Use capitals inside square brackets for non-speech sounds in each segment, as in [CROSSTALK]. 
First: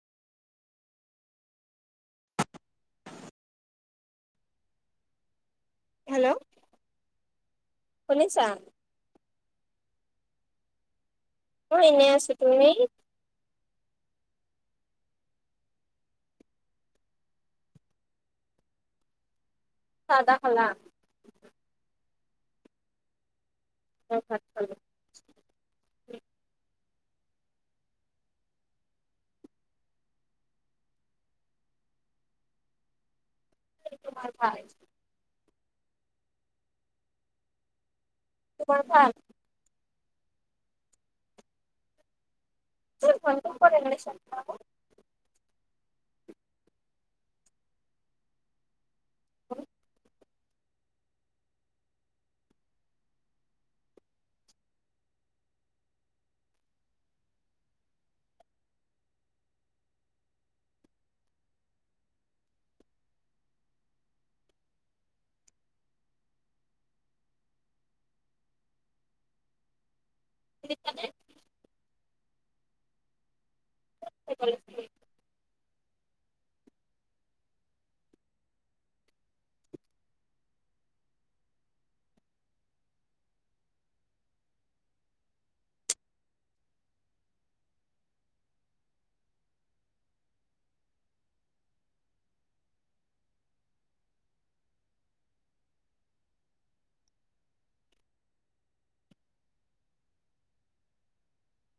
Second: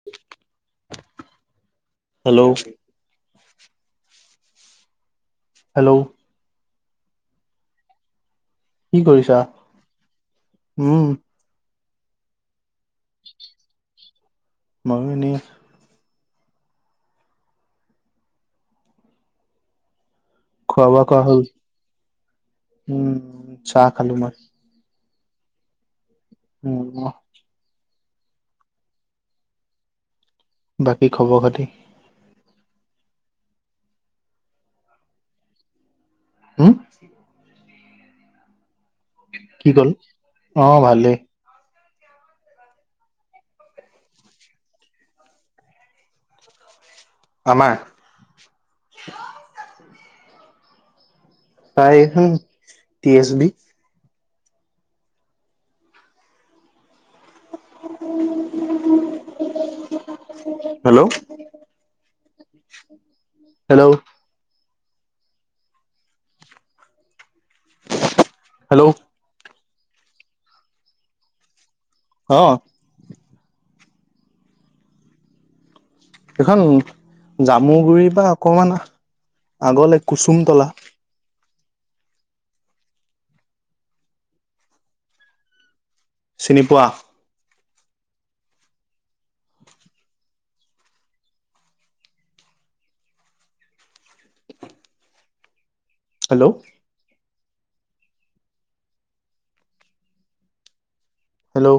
[UNINTELLIGIBLE] Hello. Hello. Hello শুনিছা? কি কৰিছা? উম মই এনেই আছোঁ। তুমি? উ [UNINTELLIGIBLE] মইও এনেই চাহ-তাহ খালা? খোৱা-বোৱা কৰা হ'ল? উম চাহ খালো মই। উম [UNINTELLIGIBLE] উ [UNINTELLIGIBLE] বাকী খব -খাতি? কুমাৰ ভ [UNINTELLIGIBLE] হম' তোমাৰ ভাল? কি ক'লা? অ' ভালেই। ত স প [UNINTELLIGIBLE] আমাৰ? উম [UNINTELLIGIBLE] প্ৰায় [UNINTELLIGIBLE] T S B hello? Hello hello হুনিচনে অ' কি কৰি আছা এইখন জামু গুৰি পা অকমান আগলে, কুচুমতলা চিনি পোৱা হেল্ল হেল্ল'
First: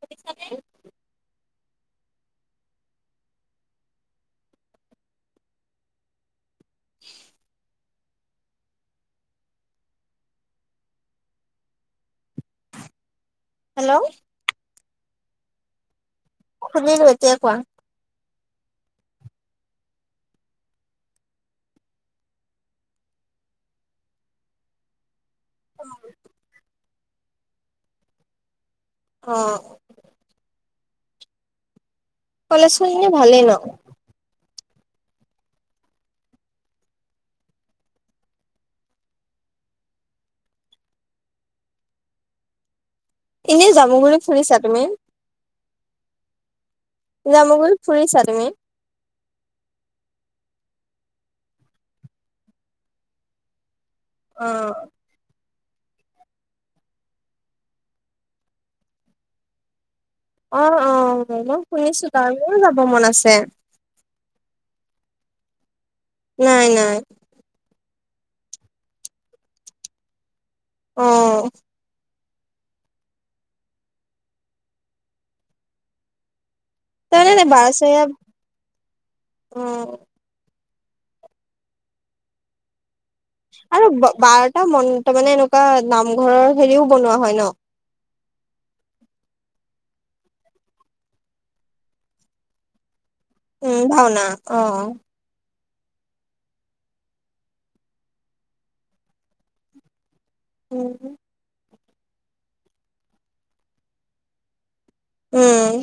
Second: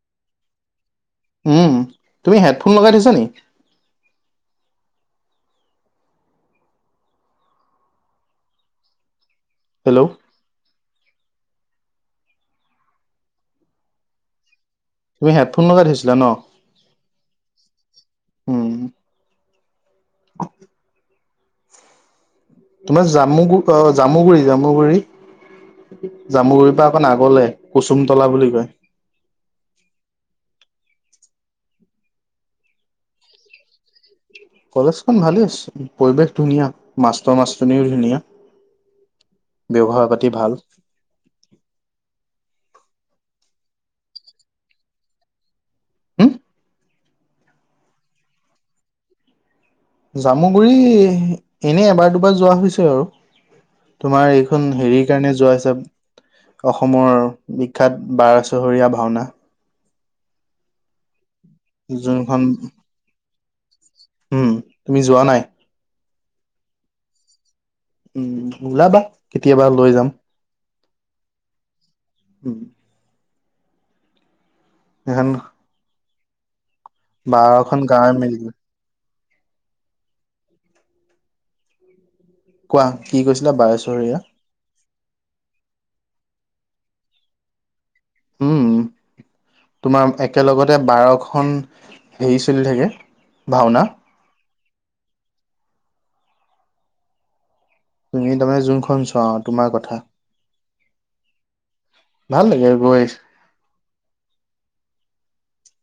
শুনিছানে তুমি হেডফোন লগাই থৈছা নেকি হেল্ল' হেল্ল' তুমি হেডফোন লগাই থৈছিলা ন খোলালোঁ এতিয়া কোৱা উম ক তোমাৰ জামুু অ জামুগুৰি জামুগুৰি জামুগুৰি পৰা অকণ আগলে কুসুমতলা বুলি কয় অ কলেজ খন এনেই ভালেই ন কলেজখন ভালে আছে, পৰিৱেশ ধুনীয়া মাষ্টৰ মাষ্টনীও ধুনীয়া ব্যৱহাৰ পাতি ভাল এনেই জামুগুৰিত ফুৰিছা তুমি হম জামুগুৰিট ফুৰিছা তুমি জামুগুৰি এনে এবাৰ দুবাৰ যোৱা হৈছে আৰু তোমাৰ অ এইখন হেৰি সেইকাৰণে যোৱা হৈছে অসমৰ বিখ্যাত বাৰচহৰীয়া ভাওনা অ অ শুনিছো তাৰ যোনখন মোৰো যাব মন আছে উম তুমি যোৱা নাই নাই নাই উম ওলাবা কেতিয়াবা লৈ যাম অ উম এখন তেনে বাৰখন বাৰেচহৰীয়া গাঁৱে মিলি অ কোৱা কি কৈছিলা আৰু বাৰচহৰীয়া বাৰটা মন্ত মানে এনেকুৱা নামঘৰৰ হেৰিও বনোৱা হয় ন উম তোমাৰ একেলগতে বাৰখন হেৰি চলি থাকে উম ভাওনা অ তুমি তাৰমানে যোনখন চোৱা তোমাৰ কথা উম ভাল লাগে গৈ উম।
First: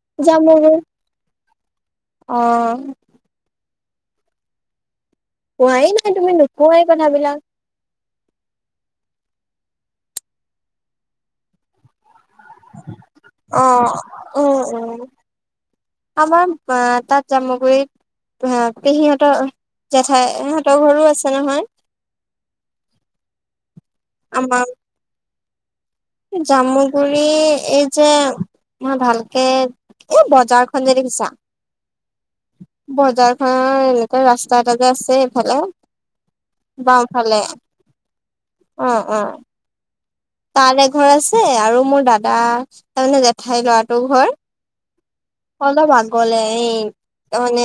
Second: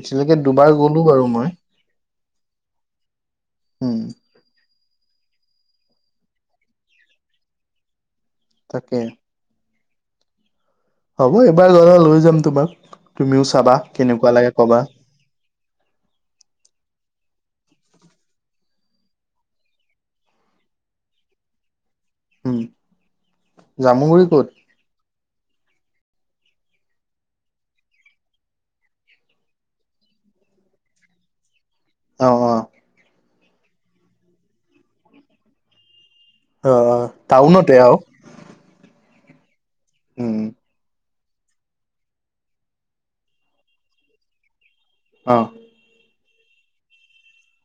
এতিয়ালৈকে যাম আৰু দুবাৰ গ'লো বাৰু মই। অ'। উম। কোৱাই নাই তুমি নোকোৱাই কথাবিলাক। তাকে। হ'ব এবাৰ গলে লৈ যাম তোমাক তুমিও চাবা অ', কেনেকুৱা লাগে উম, কবা। উম। আমাৰ তাত জামুগুৰিত। পেহীহঁতৰ জেঠাই সিহঁতৰ ঘৰো আছে নহয়। উম জামুগুৰি ক'ত? আমাৰ জামুগুৰি এই যে মই ভালকে এ, বজাৰখন যে দেখিছা? অ', অ'। বজাৰ খনৰ এনেকে ৰাস্তা এটা আছে এইফালে অ অ বাওঁফালে টাউনতে আৰু অ', অ'। উম তাত এঘৰ আছে আৰু মোৰ দাদা তাৰমানে জেঠাই ল'ৰাটোৰ ঘৰ অ'। অলপ আগলে এই মানে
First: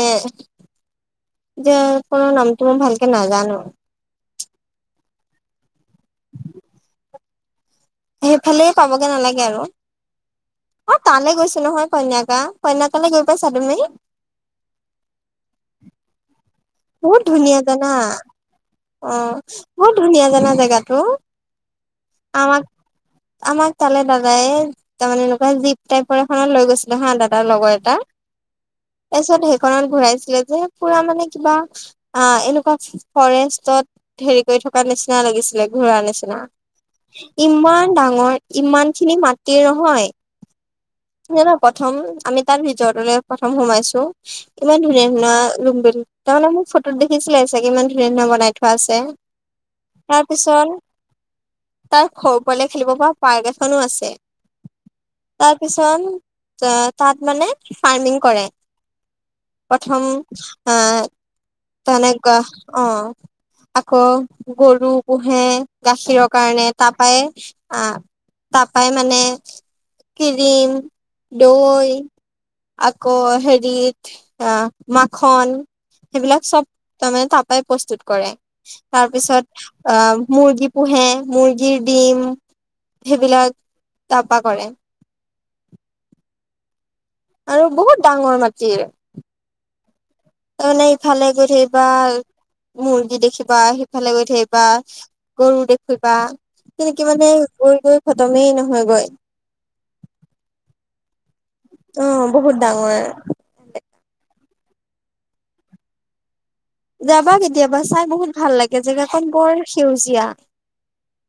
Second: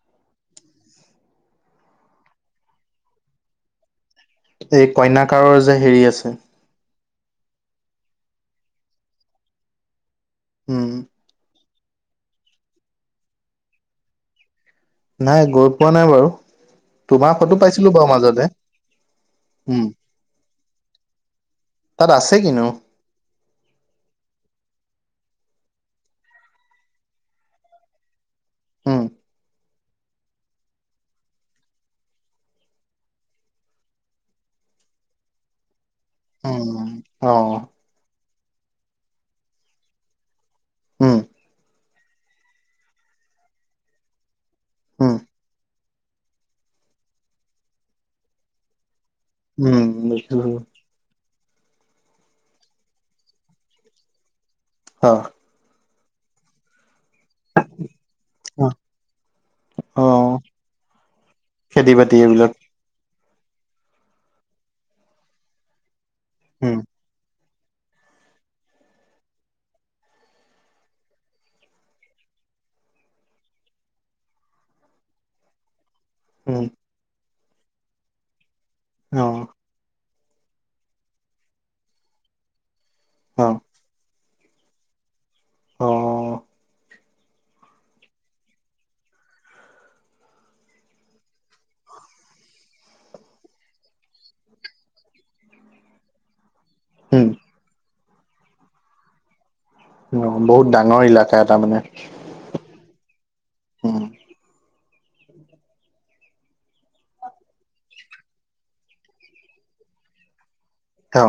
যে কোনো নামটো মই ভালকে নাজানো। এই কইনাকাৰৰ যে হেৰি আছে। সেইফালে পাবগে নালাগে আৰু উম অ', তালৈ গৈছোঁ নহয়? কন্যাকা, কন্যাকা লৈ গৈ পাইছা তুমি? নাই গৈ পোৱা নাই বাৰু। বহুত তোমাৰ ফটো ধুনীয়া পাইছিলো জানা? বাৰু মাজতে অ', উম বহুত ধুনীয়া জানা জেগাটো। তাত আছে আমাক কিনো? আমাক তালে দাদাই তাৰ মানে এনেকুৱা জীপ টাইপৰ এখনত লৈ গৈছিলে হা দাদাৰ লগৰ এটা, উম তাৰপিছত খনত ঘূৰাইছিলে যে পুৰা মানে কিবা আ, এনেকুৱা ফৰেষ্টত হেৰি কৰি থকা নিচিনা লাগিছিলে ঘূৰাৰ নিচিনা। উম। অ ইমান ডাঙৰ ইমান খিনি মাটিৰ নহয় উম। ন প্ৰথম আমি তাৰ ভিতৰতোলৈ প্ৰথম সোমাইছো ইমান ধুনীয়া উম ধুনীয়া লুম বিল তাৰমানে মোক ফটোত দেখিছিলে চাগে ইমান ধুনীয়া ধুনীয়া বনাই থোৱা আছে উম দেখিছো তাৰপিছত তাত সৰু পোৱালিয়ে খেলিব পৰা পাৰ্ক এখনো আছে। অ'। কিছুমান তাত মানে ফাৰ্মিং কৰে। প্ৰথম অ আ, খেতি বাতি তেনেকুৱা এইবিলাক অ আকৌ গৰু পোহে গাখীৰৰ কাৰণে উম তাৰপৰাই, আ, তাৰপৰাই মানে ক্ৰীম, দৈ। আকৌ হেৰিত মাখন সেইবিলাক উম, চব তাৰমানে তাৰপৰাই প্ৰস্তুত কৰে। তাৰ অ, পিছত অ মুৰ্গী পোহে মুৰ্গীৰ ডিম অ, সেইবিলাক তাৰপা কৰে। অ আৰু বহুত ডাঙৰ মাটি। এনেই ইফালে গৈ থাকিবা মুৰ্গী দেখিবা সিফালে গৈ থাকিবা গৰু দেখিবা। তেনেকে মানে উম, গৈ গৈ খতমেই নহয়গৈ। অ বহুত ডাঙৰ ইলাকা এটা মানে। অ বহুত ডাঙৰ। উম, যাবা কেতিয়াবা চাই বহুত ভাল লাগে জেগাকন বৰ সেউজীয়া। অ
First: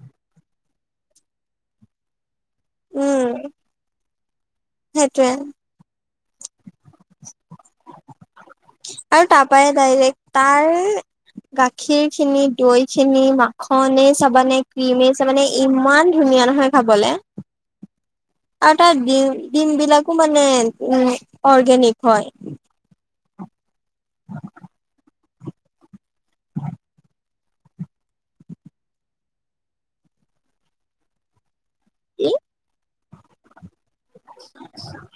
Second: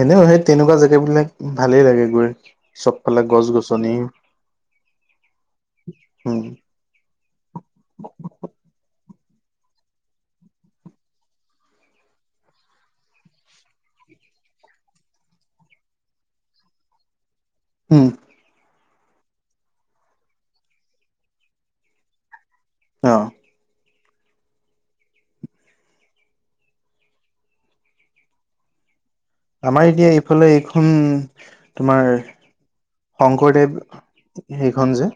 এনেও সেই তেনেকুৱা জেগাবিলাক ভালেই লাগে গৈ। চবফালে গছ গছনি। সেইটোৱে। উম [UNINTELLIGIBLE] আৰু তাপাএ ডাইৰেক্ট তাৰ গাখীৰ খিনি, দৈ খিনি, মাখনেই চাবানে ক্ৰীমেই চাবানে ইমান ধুনীয়া নহয় খাবলে। উম আৰু তাৰ ডিম ডিম বিলাকো মানে ওম অৰ্গেনিক হয়। অ'। [INAUDIBLE] আমাৰ এতিয়া এইফালে এইখন তোমাৰ কি শংকৰদেৱ। সেইখন যে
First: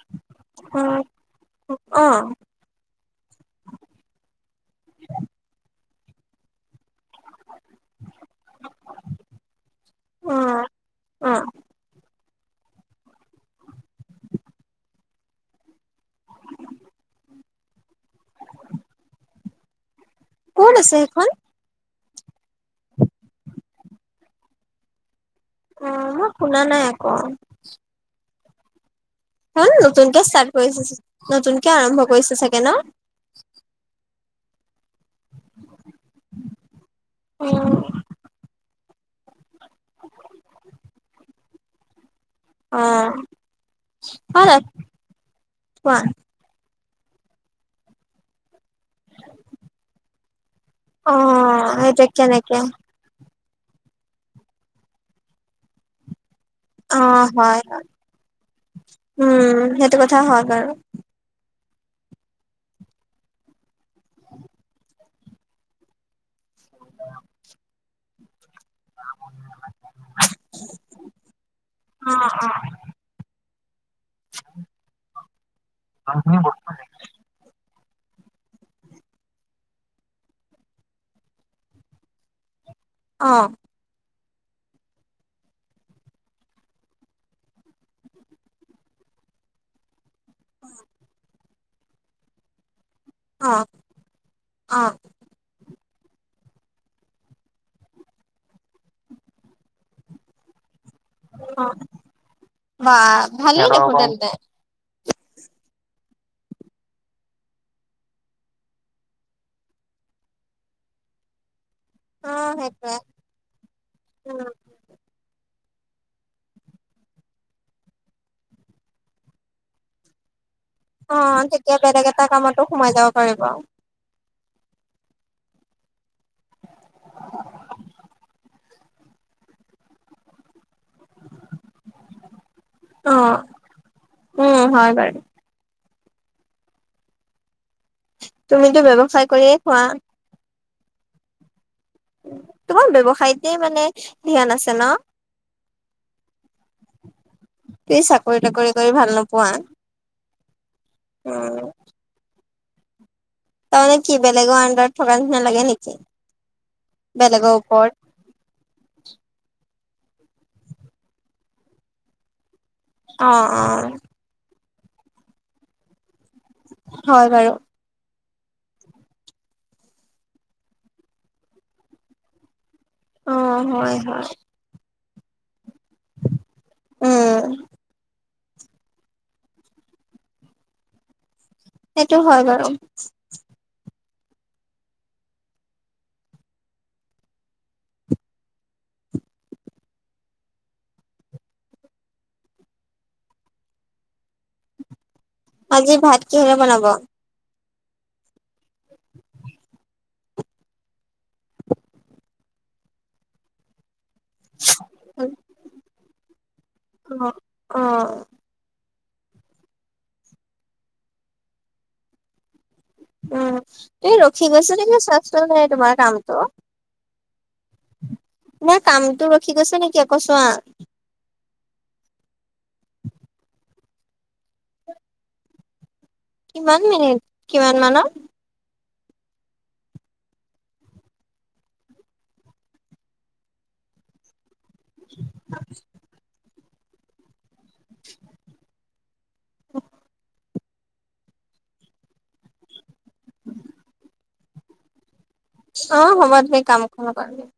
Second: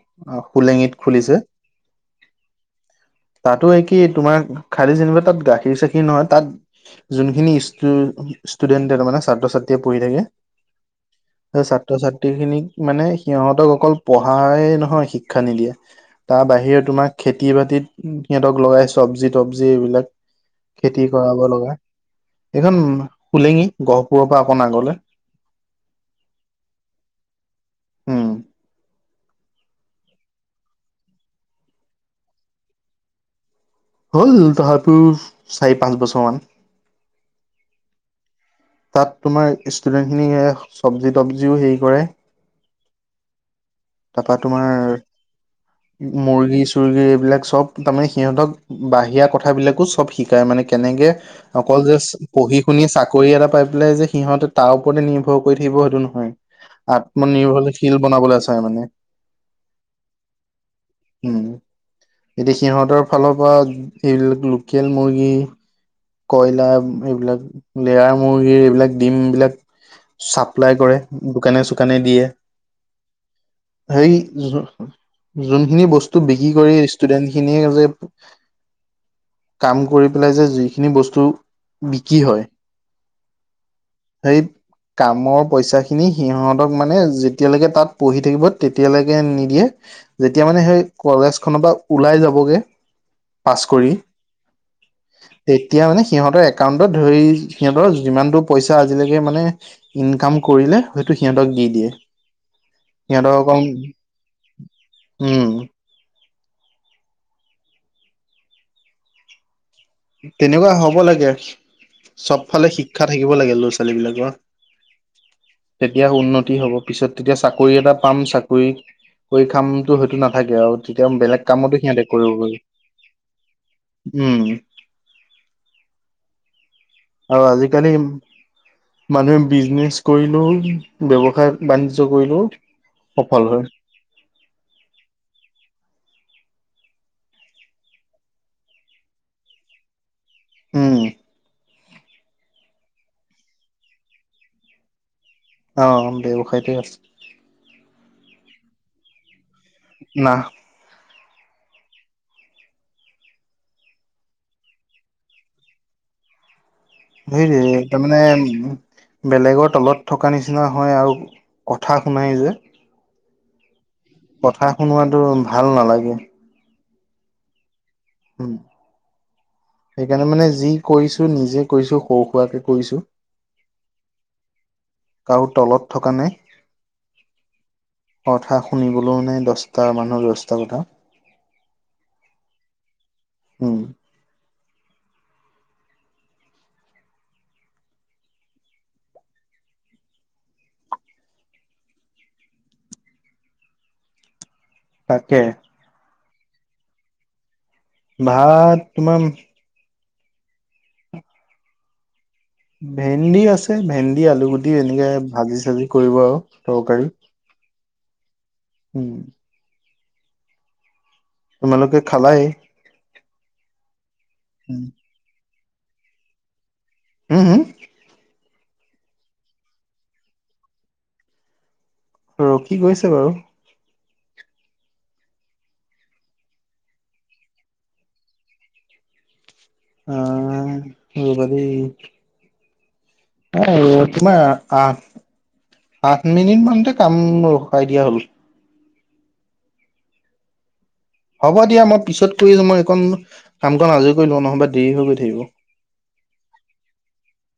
অ শোলেঙিত খুলিছে। অ'। তাতো একেই তোমাৰ খালি যেনিবা তাত গাখীৰ চাখীৰ নহয় তাত যোনখিনি ওম ষ্টুডেণ্টে তাৰ মানে ছাত্ৰ-ছাত্ৰীয়ে পঢ়ি অ অ থাকে। ছাত্ৰ-ছাত্ৰী খিনিক মানে সিহঁতক অকল পঢ়াই নহয় শিক্ষা নিদিয়ে। তাৰ বাহিৰে তোমাৰ খেতি-বাতিত। সিহঁতক লগাই চবজি-তবজি এইবিলাক ক'ত আছে খেতি সেইখন কৰাব লগায়। এইখন শোলেঙি গহপুৰৰ পৰা অকণ আগলে। ওম শুনা নাই আকৌ উম সেইখন নতুনকে ষ্টাৰ্ট কৰিছে নতুনকে আৰম্ভ কৰিছে চাগে ন'। হ'ল ধৰ ওম চাৰি পাঁচ বছৰ মান। উম তাত তোমাৰ ষ্টুডেণ্টখিনিয়ে চবজি তবজিও হেৰি কৰে। অ তাৰপৰা হয় তোমাৰ কোৱা মুৰ্গী। চুৰ্গী এইবিলাক চব তাৰমানে সিহঁতক বাহিৰা কথাবিলাকো চব শিকায় মানে কেনেকে অ অকল যে সেইটো চ কেনেকে পঢ়ি শুনি চা কৰি এটা পাই পেলাই যে সিহঁতে তাৰ ওপৰতে নিৰ্ভৰ কৰি থাকিব সেইটো নহয়। অ হয় আত্মনিৰ্ভৰশীল বনাবলৈ। চাই মানে উম সেইটো কথা হয় বাৰু। উম এতিয়া সিহঁতৰ ফালৰ পৰা এইবিলাক লোকেল মুৰ্গী। কয়লা এইবিলাক লেয়াৰ মুৰ্গী এইবিলাক। ডিম বিলাক চাপ্লাই কৰে দোকানে চোকানে অ দিয়ে। হেৰি যো যোনখিনি বস্তু বিক্ৰী কৰি। ষ্টুডেন্ট খিনিয়ে যে কাম কৰি পেলাই যে। এইখিনি বস্তু বিক্ৰী হয়। অ'। [UNINTELLIGIBLE] কামৰ পইচা খিনি সিহতক মানে যেতিয়ালৈকে তাত পঢ়ি থাকিব তেতিয়ালৈকে নিদিয়ে। যেতিয়া মানে সেই কলেজ খনৰ পৰা ওলাই যাবগে অ পাছ কৰি। অ'। তেতিয়া মানে সিহঁতৰ একাউণ্টত ধৰি সিহঁতৰ যিমানটো পইচা আজিলৈকে মানে ইনকাম কৰিলে সেইটো সিহঁতক অ দি দিয়ে। বা সিহঁতক ভালেই অকণ দেখোন তেন্তে উম। তেনেকুৱা হ'ব লাগে, অ চবফালে সেইটোৱে শিক্ষা থাকিব লাগে ল'ৰা-ছোৱালী বিলাকৰ। তেতিয়া উন্নতি হ'ব পিছত তেতিয়া চাকৰি এটা পাম চাকৰি কৰি খামটো সেইতো নাথাকে আৰু তেতিয়া অ বেলেগ তেতিয়া কামতো সিহঁতে বেলেগ এটা কৰিব পাৰি। কামতো সোমাই যাব পাৰিব অ উম। আৰু আজিকালি মানুহে বিজনেছ কৰিলেও ব্যৱসায়-বাণিজ্য কৰিলেও সফল হয়। উম, হয় বাৰু। তুমিতো ব্যৱসায় কৰিয়ে খোৱা? উম। তোমাৰ ব্যৱসায়তে মানে ধ্যান আছে ন'? অ', ব্যৱসায়টে আছে। তুমি চাকৰি-তাকৰি কৰি ভাল নোপোৱা? নাহ। উম। তাৰমানে কি বেলেগৰ আণ্ডাৰত থকাৰ নিচিনা লাগে নেকি? বেলেগৰ হেইটোৱে ওপৰত একদম মানে উ, বেলেগৰ তলত থকা নিচিনা হয় আৰু কথা শুনাই যে। অ', অ'। কথা শুনোৱাতো ভাল নালাগে। হয় বাৰু। উম, সেইকাৰণে মানে যি কৰিছোঁ নিজে কৰিছোঁ সৰু-সুৰাকে কৰিছোঁ। অ', হয়, হয়। কাৰো তলত থকা নাই। উম কথা শুনিবলৈও নাই, দহটা মানুহৰ দহটা কথা। সেইটো হয় বাৰু। উম। তাকে। আজি ভাত কিহৰে বনাব? ভাত তোমাৰ [INAUDIBLE] ভেন্দি আছে। ভেন্দি আলু গুটি এনেকে ভাজি চাজি কৰিব আৰু তৰকাৰী। অ উম। তোমালোকে খালাই। উম, তুমি ৰখি গৈছা উম [UNINTELLIGIBLE] নাই তোমাৰ কামটো। হম, হুম। তোমাৰ কামটো ৰখি গৈছে নেকি আকৌ চোৱা? ৰখি গৈছে বাৰু। কিমান মিনিট? কিমান মানৰ? আহ! ৰবা দেই। অহ তোমাৰ আঠ-আঠ মিনিট মানতেই কাম ৰখাই দিয়া হ'ল। হ'ব দিয়া মই পিছত কৰি আছোঁ। মই এইকণ কাম কন আজৰি কৰি লওঁ নহ'বা দেৰি হৈ গৈ থাকিব। অঁ! হ'ব তুমি কাম কৰা বাৰু।